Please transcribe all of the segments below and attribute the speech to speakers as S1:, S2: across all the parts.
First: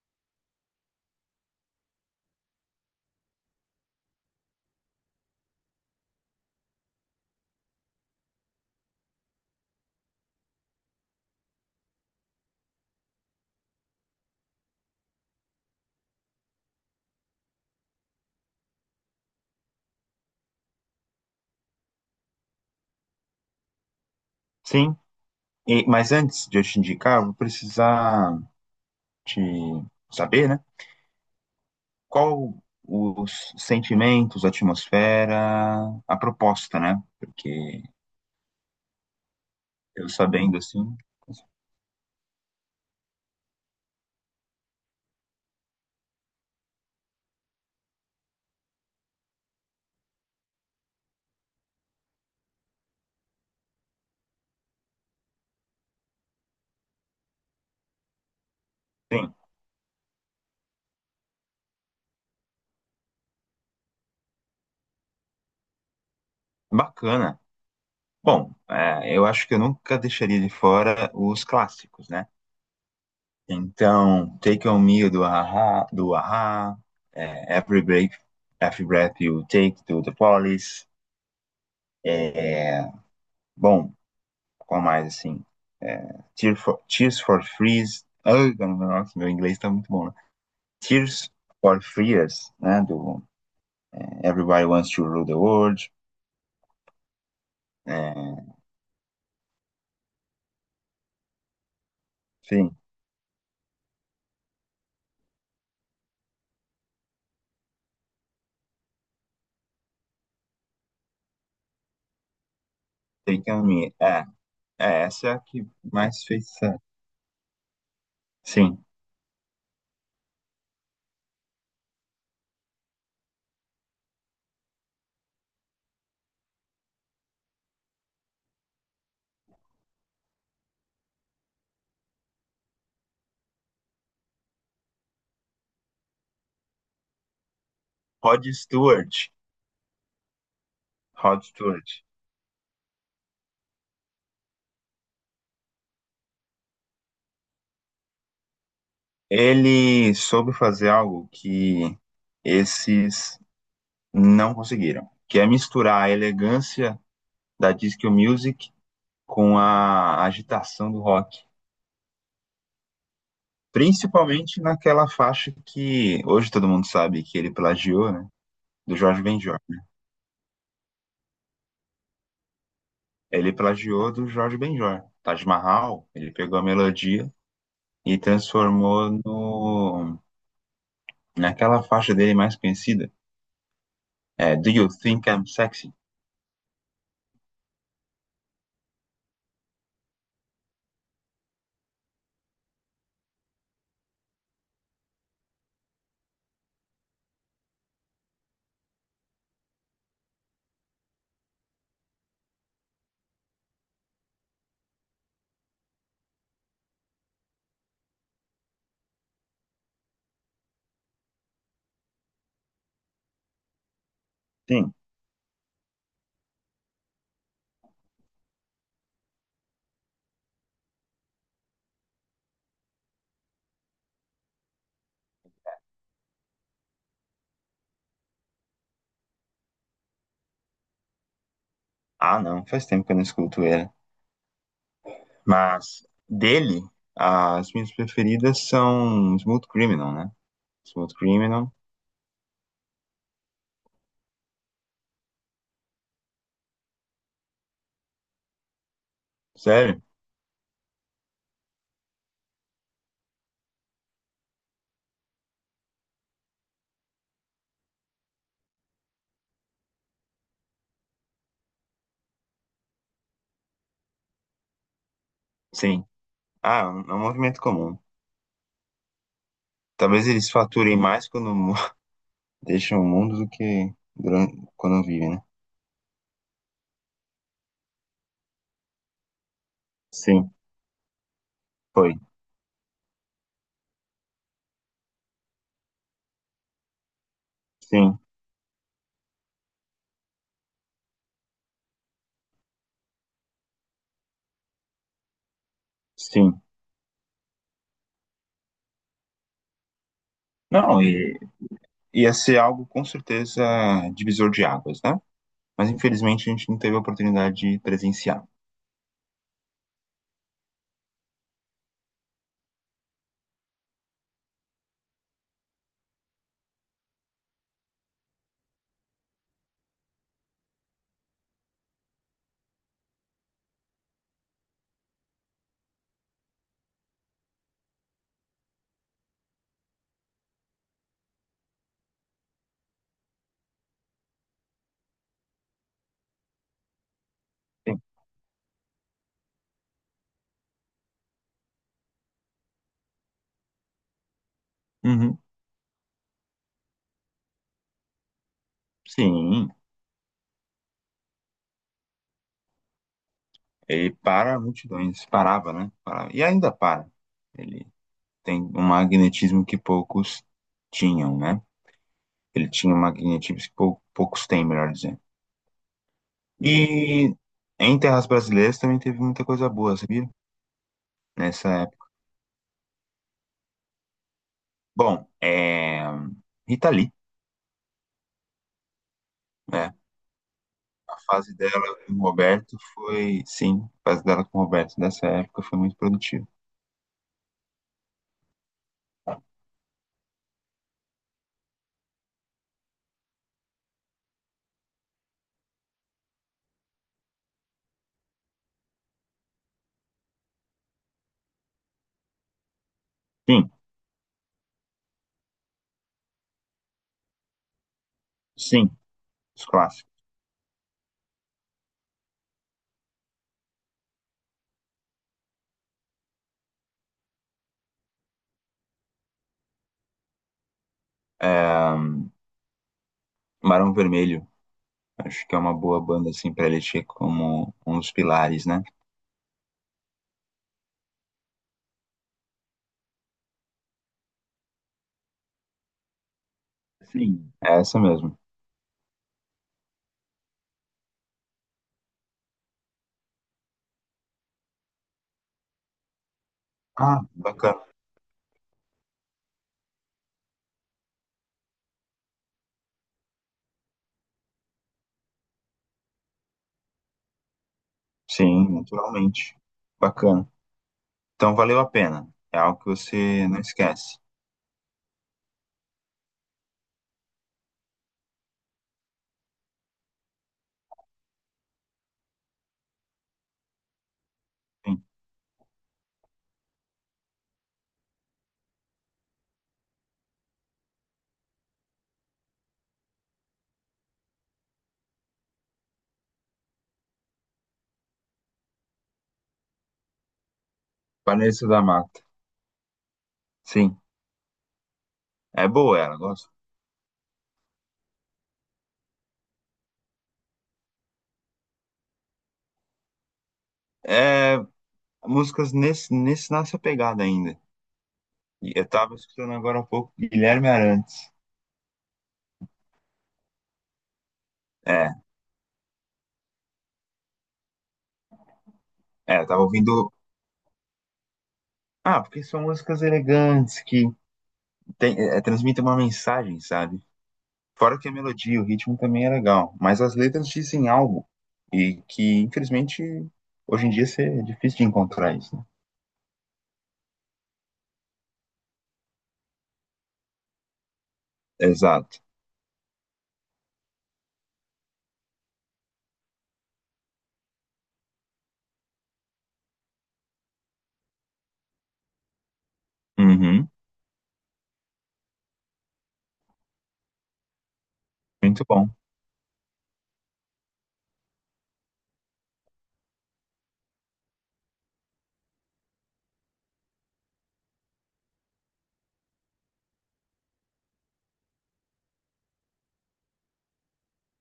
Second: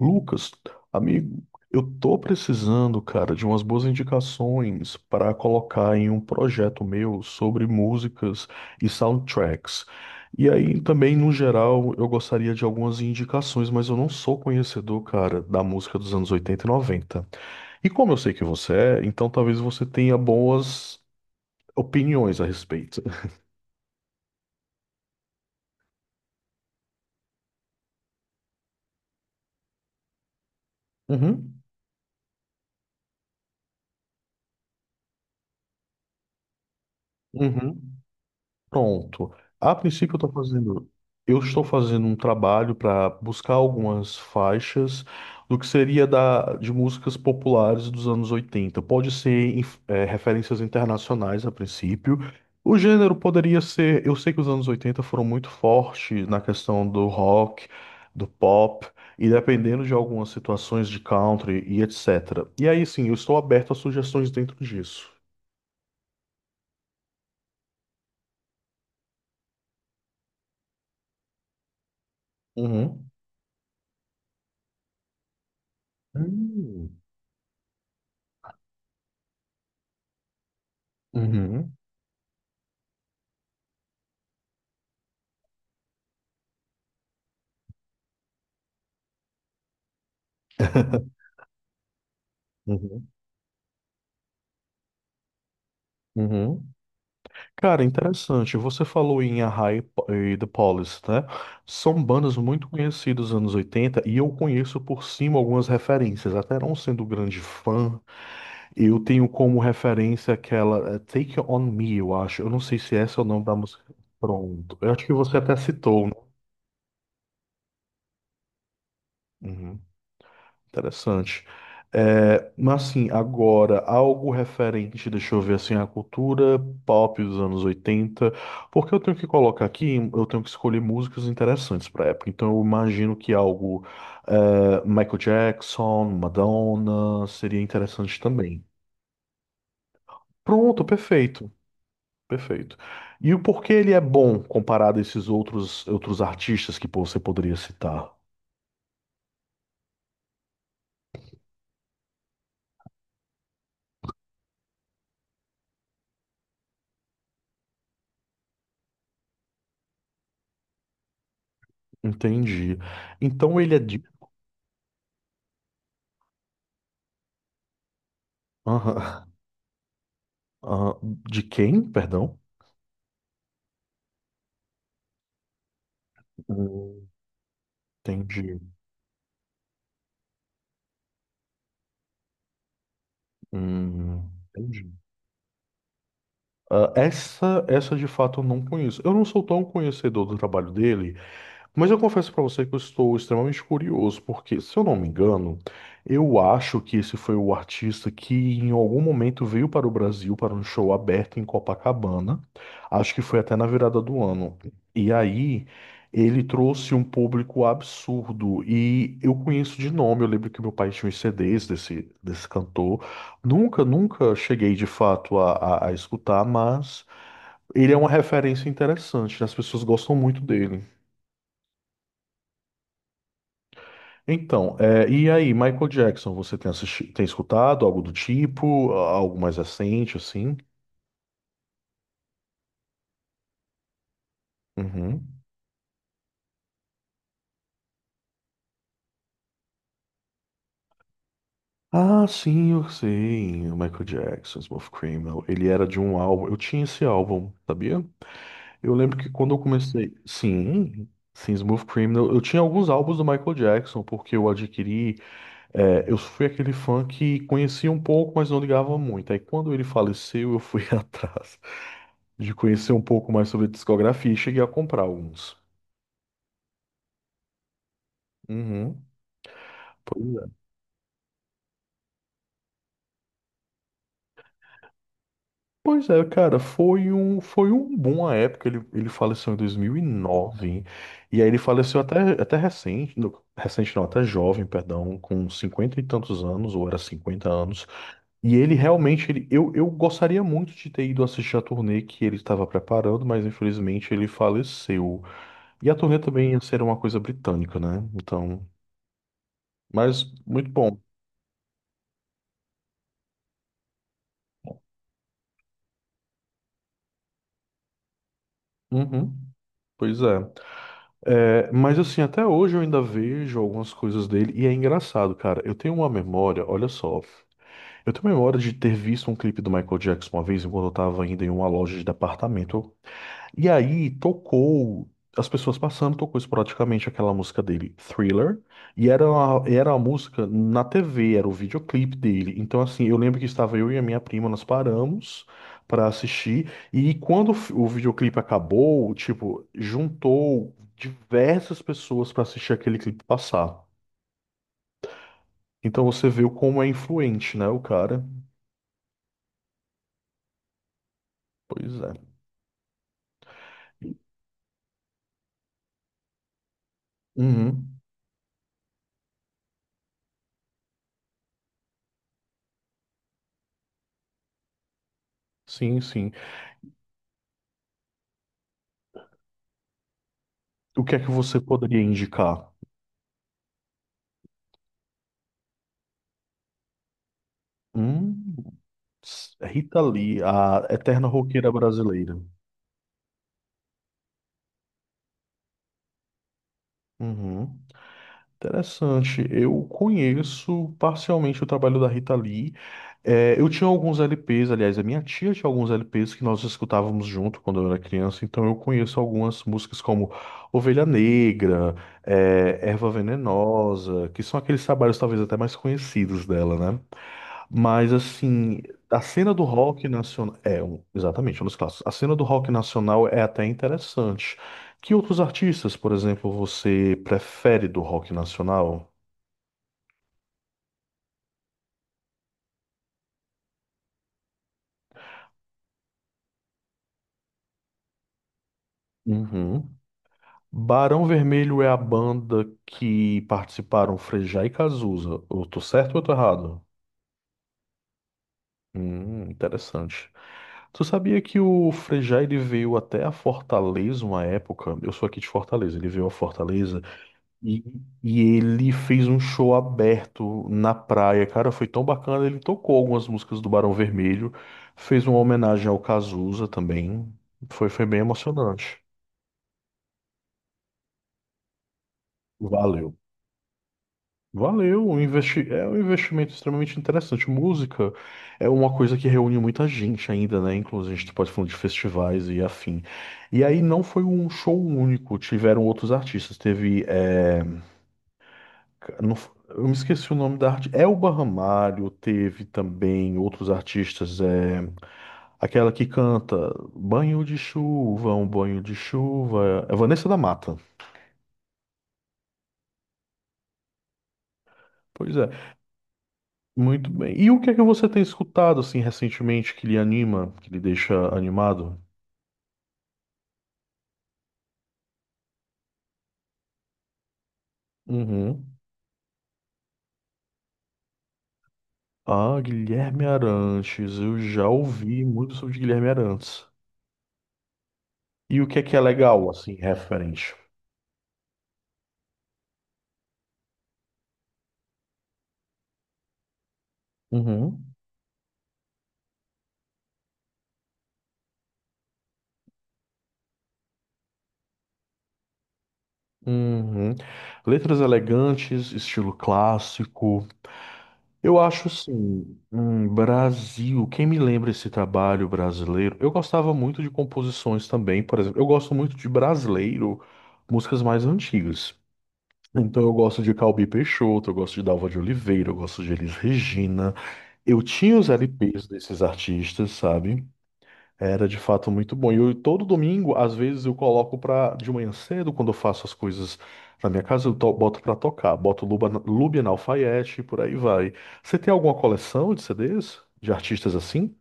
S1: Lucas, amigo, eu tô precisando, cara, de umas boas indicações para colocar em um projeto meu sobre músicas e soundtracks. E aí também, no geral, eu gostaria de algumas indicações, mas eu não sou conhecedor, cara, da música dos anos 80 e 90. E como eu sei que você é, então talvez você tenha boas opiniões a respeito.
S2: Sim, mas antes de eu te indicar, eu vou precisar te saber, né?
S1: Uhum.
S2: Qual os sentimentos, a atmosfera, a proposta, né?
S1: Uhum.
S2: Porque
S1: Pronto. A
S2: eu
S1: princípio, eu estou
S2: sabendo assim,
S1: fazendo, eu estou fazendo um trabalho para buscar algumas faixas do que seria de músicas populares dos anos 80. Pode ser referências internacionais a princípio. O gênero poderia ser. Eu sei que os anos 80 foram muito fortes na questão do rock, do pop, e
S2: sim,
S1: dependendo de algumas situações de country e etc. E aí, sim, eu estou aberto a sugestões dentro disso.
S2: bacana. Bom, eu acho que eu nunca deixaria de fora os clássicos, né?
S1: Uhum.
S2: Então, Take On Me do Aha,
S1: Hum.
S2: é, Every Breath You Take do The Police.
S1: Uhum.
S2: É, bom. Qual mais, assim? É, Tears for Fears. Ai, nossa, meu inglês tá muito bom, né? Tears for Fears, né?
S1: Uhum.
S2: Do é, Everybody Wants to Rule the World.
S1: Uhum. Cara,
S2: É,
S1: interessante. Você falou em a Arrai e The Police, né? São bandas muito
S2: enfim,
S1: conhecidas dos anos 80 e eu conheço por cima algumas referências. Até não sendo grande fã, eu tenho como referência aquela Take On Me, eu acho. Eu não sei se essa é o nome
S2: Take
S1: da
S2: On
S1: música.
S2: Me. É,
S1: Pronto. Eu
S2: é,
S1: acho que
S2: essa é
S1: você
S2: a
S1: até
S2: que
S1: citou, né?
S2: mais fez sucesso. Sim.
S1: Uhum. Interessante. É, mas assim, agora, algo referente, deixa eu ver assim, a cultura pop dos anos 80 porque eu tenho que colocar aqui, eu tenho que escolher músicas interessantes para época. Então eu imagino que algo é, Michael Jackson, Madonna, seria interessante
S2: Rod
S1: também.
S2: Stewart.
S1: Pronto,
S2: Rod
S1: perfeito,
S2: Stewart.
S1: perfeito. E o porquê ele é bom comparado a esses outros artistas que pô, você poderia citar?
S2: Ele soube fazer algo que esses não conseguiram, que é misturar a elegância da disco music com a agitação do rock.
S1: Entendi. Então ele é de...
S2: Principalmente naquela faixa que hoje todo mundo sabe que ele plagiou, né? Do Jorge
S1: Aham.
S2: Benjor.
S1: Ah, de quem? Perdão?
S2: Ele plagiou do Jorge Benjor. Taj Mahal, ele pegou a
S1: Hum,
S2: melodia e
S1: Entendi.
S2: transformou no naquela faixa dele mais conhecida.
S1: Hum,
S2: É, Do You
S1: entendi.
S2: Think I'm Sexy?
S1: Ah, essa de fato eu não conheço. Eu não sou tão conhecedor do trabalho dele, mas eu confesso para você que eu estou extremamente curioso, porque, se eu não me engano, eu acho que esse foi o artista que em algum momento veio para o Brasil para um show aberto em Copacabana. Acho que foi até na virada do ano. E aí ele trouxe um público absurdo. E eu conheço de nome, eu lembro que meu pai tinha os CDs desse cantor. Nunca, nunca cheguei de
S2: Sim.
S1: fato a escutar, mas ele é uma referência interessante, né? As pessoas gostam muito dele. Então, e aí, Michael Jackson, você tem tem escutado algo do tipo, algo mais recente, assim?
S2: Ah, não, faz tempo que eu não escuto ele.
S1: Uhum.
S2: Mas dele, as minhas preferidas são Smooth Criminal, né? Smooth Criminal.
S1: Ah, sim, eu sei. O Michael Jackson, Smooth Criminal. Ele era de um álbum. Eu tinha esse álbum, sabia? Eu lembro que quando eu
S2: Sério?
S1: comecei. Sim, sim, Smooth Criminal. Eu tinha alguns álbuns do Michael Jackson, porque eu adquiri. É, eu fui aquele fã que conhecia um pouco, mas não ligava muito. Aí quando ele faleceu, eu fui atrás de conhecer um pouco mais sobre a discografia e cheguei a comprar alguns.
S2: Sim. Ah, é um movimento comum.
S1: Uhum.
S2: Talvez
S1: Pois
S2: eles
S1: é.
S2: faturem mais quando Deixa o mundo do que quando vive, né?
S1: Pois é, cara, foi um boom à época. Ele faleceu em dois mil E
S2: Sim,
S1: nove e aí ele faleceu
S2: foi.
S1: até recente, recente não, até jovem, perdão, com 50 e tantos anos, ou era 50 anos.
S2: Sim,
S1: E ele realmente, eu gostaria muito de ter ido assistir a turnê que ele estava preparando, mas infelizmente ele faleceu. E a turnê também ia
S2: sim.
S1: ser uma coisa britânica, né? Então, mas muito bom.
S2: Não, e ia ser algo com certeza divisor de águas, né? Mas infelizmente a gente não teve a oportunidade de presenciar.
S1: Uhum, pois é. É, mas assim, até hoje eu ainda vejo algumas coisas dele e é engraçado, cara. Eu tenho uma memória, olha só. Eu tenho memória de ter visto um clipe do Michael Jackson uma vez enquanto eu estava ainda em uma loja de departamento. E aí tocou, as pessoas passando, tocou esporadicamente aquela música dele, Thriller, e era a música na TV, era o videoclipe dele. Então, assim, eu lembro que estava eu e a minha prima, nós paramos para assistir, e quando o
S2: Sim.
S1: videoclipe acabou, tipo, juntou diversas pessoas para assistir aquele clipe passar.
S2: Uhum.
S1: Então você viu como é influente, né, o cara?
S2: Sim,
S1: Pois é.
S2: ele para multidões, parava, né? Parava. E ainda para. Ele
S1: Uhum.
S2: tem um magnetismo que poucos tinham, né? Ele tinha um magnetismo que poucos têm, melhor dizendo.
S1: Sim, sim.
S2: E em terras brasileiras também teve muita coisa boa, sabia?
S1: O que é que você
S2: Nessa
S1: poderia
S2: época.
S1: indicar?
S2: Bom, é... Rita Lee,
S1: Hum. É
S2: né?
S1: Rita Lee, a
S2: A
S1: eterna
S2: fase
S1: roqueira
S2: dela com o
S1: brasileira.
S2: Roberto foi, sim, a fase dela com o Roberto nessa época foi muito produtiva.
S1: Uhum. Interessante. Eu conheço parcialmente o trabalho da Rita Lee. É, eu tinha alguns LPs, aliás, a minha tia tinha alguns LPs que nós escutávamos junto quando eu era criança, então eu conheço algumas músicas como Ovelha Negra, Erva
S2: Sim,
S1: Venenosa, que são aqueles trabalhos talvez até mais conhecidos dela, né? Mas assim,
S2: sim,
S1: a cena do
S2: os
S1: rock
S2: clássicos.
S1: nacional é exatamente um dos clássicos. A cena do rock nacional é até interessante. Que outros artistas, por exemplo, você prefere do rock nacional?
S2: Barão Vermelho, acho que é uma boa banda, assim, pra eleger como um dos pilares, né?
S1: Uhum. Barão Vermelho é a banda que participaram Frejá e Cazuza. Eu tô certo ou eu tô errado?
S2: Sim. É essa mesmo.
S1: Interessante. Tu sabia que o Frejá ele veio até a Fortaleza uma época? Eu sou aqui de Fortaleza, ele veio a Fortaleza.
S2: Ah, bacana.
S1: E, e ele fez um show aberto na praia, cara, foi tão bacana. Ele tocou algumas músicas do Barão Vermelho, fez uma homenagem ao Cazuza também. Foi bem
S2: Sim,
S1: emocionante.
S2: naturalmente. Bacana. Então valeu a pena. É algo que
S1: Valeu.
S2: você não esquece.
S1: Valeu, é um investimento extremamente interessante. Música é uma coisa que reúne muita gente ainda, né? Inclusive, a gente pode falar de festivais e afim. E aí não foi um show
S2: Sim.
S1: único, tiveram outros artistas. Teve. Não f- Eu me esqueci o nome da arte. Elba Ramalho teve também outros artistas. É, aquela que canta Banho de Chuva, um banho de chuva. É Vanessa da Mata.
S2: Vanessa da Mata. Sim.
S1: Pois é,
S2: É boa ela, gosto.
S1: muito bem. E o que é que você tem escutado assim recentemente que lhe anima, que lhe deixa animado?
S2: É, músicas nessa pegada ainda. E
S1: Uhum.
S2: eu tava escutando agora há pouco Guilherme Arantes.
S1: Ah, Guilherme Arantes. Eu já
S2: É,
S1: ouvi muito sobre Guilherme Arantes. E o que é
S2: eu
S1: legal
S2: tava
S1: assim,
S2: ouvindo.
S1: referente?
S2: Ah, porque são músicas elegantes que é, transmitem uma mensagem, sabe?
S1: Uhum.
S2: Fora que a melodia, o ritmo também é legal, mas as letras dizem algo e que, infelizmente, hoje em dia isso é difícil de encontrar isso, né?
S1: Uhum. Letras elegantes, estilo clássico. Eu acho
S2: Exato.
S1: assim, Brasil, quem me lembra esse trabalho brasileiro? Eu gostava muito de composições também, por exemplo, eu gosto muito de brasileiro, músicas mais antigas. Então eu gosto de
S2: Uhum,
S1: Calbi Peixoto, eu gosto de Dalva de Oliveira, eu gosto de Elis Regina. Eu tinha os
S2: muito
S1: LPs
S2: bom.
S1: desses artistas, sabe? Era de fato muito bom. E eu, todo domingo, às vezes, eu coloco pra, de manhã cedo, quando eu faço as coisas na minha casa, boto pra tocar. Boto Luba, Lubian Alfaiate e por aí vai. Você tem alguma coleção de CDs? De artistas assim?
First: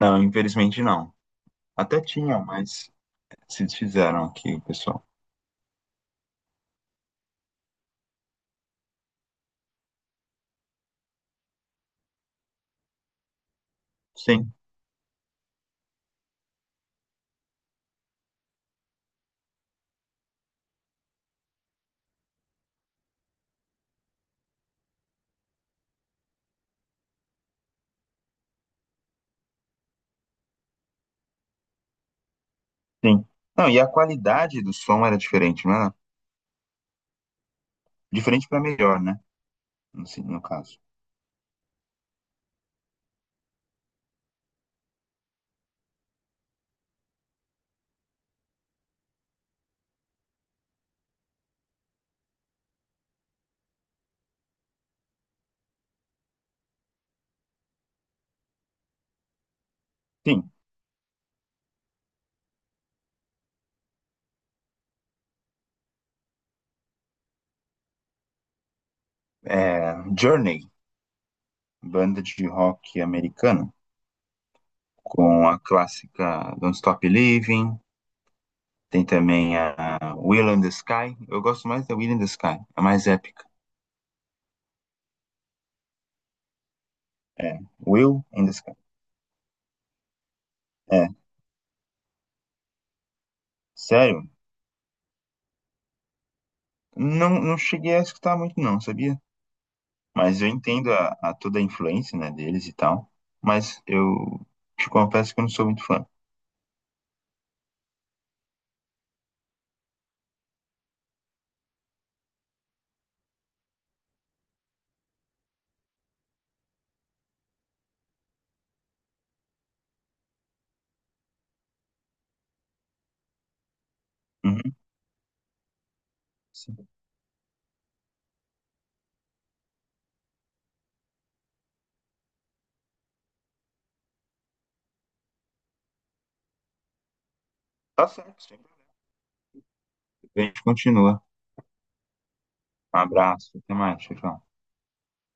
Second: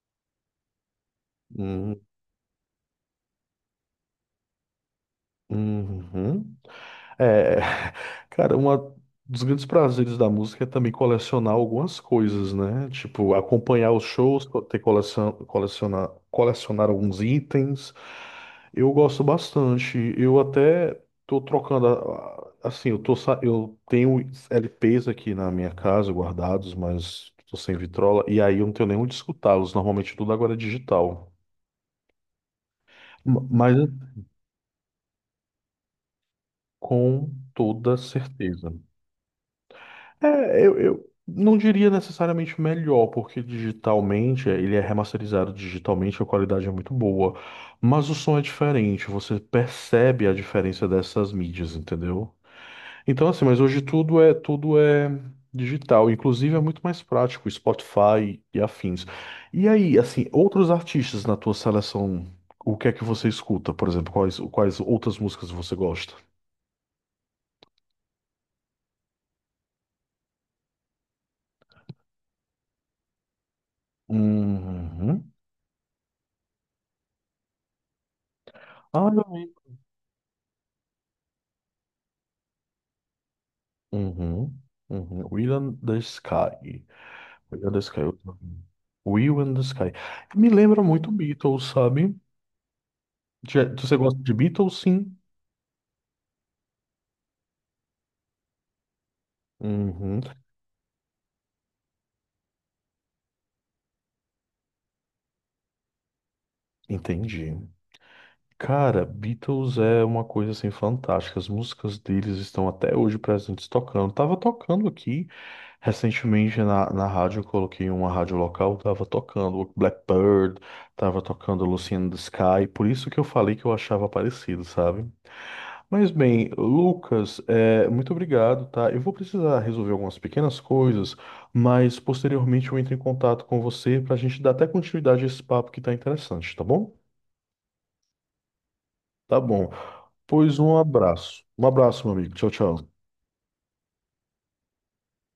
S2: Não, infelizmente não.
S1: Hum,
S2: Até tinham, mas se desfizeram aqui, pessoal.
S1: uhum. É, cara, um dos grandes prazeres da música é também colecionar algumas coisas, né? Tipo, acompanhar os shows,
S2: Sim.
S1: ter coleção, colecionar alguns itens. Eu gosto bastante. Eu até tô trocando, assim, eu tenho LPs aqui na minha casa guardados, mas tô sem vitrola e aí eu não tenho nem onde escutá-los. Normalmente tudo agora é digital.
S2: Sim. Não,
S1: Mas
S2: e a qualidade do som era diferente, né?
S1: com toda
S2: Diferente para
S1: certeza.
S2: melhor, né? No, no
S1: É, eu,
S2: caso.
S1: eu não diria necessariamente melhor, porque digitalmente, ele é remasterizado digitalmente, a qualidade é muito boa. Mas o som é diferente, você percebe a diferença dessas mídias, entendeu? Então, assim, mas hoje tudo é digital, inclusive é muito mais prático, Spotify e afins. E aí, assim,
S2: Sim.
S1: outros artistas na tua seleção, o que é que você escuta, por exemplo, quais outras músicas você gosta?
S2: É, Journey, banda de rock americana,
S1: Uhum.
S2: com a clássica Don't Stop Living. Tem
S1: Ah, eu.
S2: também a Will in the Sky. Eu gosto mais da Will in the Sky, a mais épica.
S1: Uhum, uhum. Will and the Sky.
S2: É,
S1: Will and the Sky. Eu
S2: Will
S1: tô.
S2: in the Sky.
S1: Will and the Sky. Me lembra
S2: É,
S1: muito Beatles, sabe? Você gosta
S2: sério?
S1: de Beatles, sim?
S2: Não, não cheguei a escutar muito, não, sabia?
S1: Uhum,
S2: Mas eu entendo a toda a influência, né, deles e tal. Mas eu te confesso que eu não sou muito fã.
S1: entendi. Cara, Beatles é uma coisa assim fantástica. As músicas deles estão até hoje presentes tocando. Tava tocando aqui recentemente na rádio, eu coloquei uma rádio local, tava tocando Blackbird, tava tocando Lucy in the Sky, por isso que eu falei que eu achava parecido,
S2: Uhum,
S1: sabe? Mas bem,
S2: sim.
S1: Lucas, muito obrigado, tá? Eu vou precisar resolver algumas pequenas coisas, mas posteriormente eu entro em contato com você para a gente dar até continuidade a esse papo que tá interessante, tá bom?
S2: Tá certo, sempre.
S1: Tá bom.
S2: A
S1: Pois
S2: gente
S1: um
S2: continua.
S1: abraço. Um abraço, meu amigo. Tchau, tchau.
S2: Um abraço, até mais, tchau. Tchau.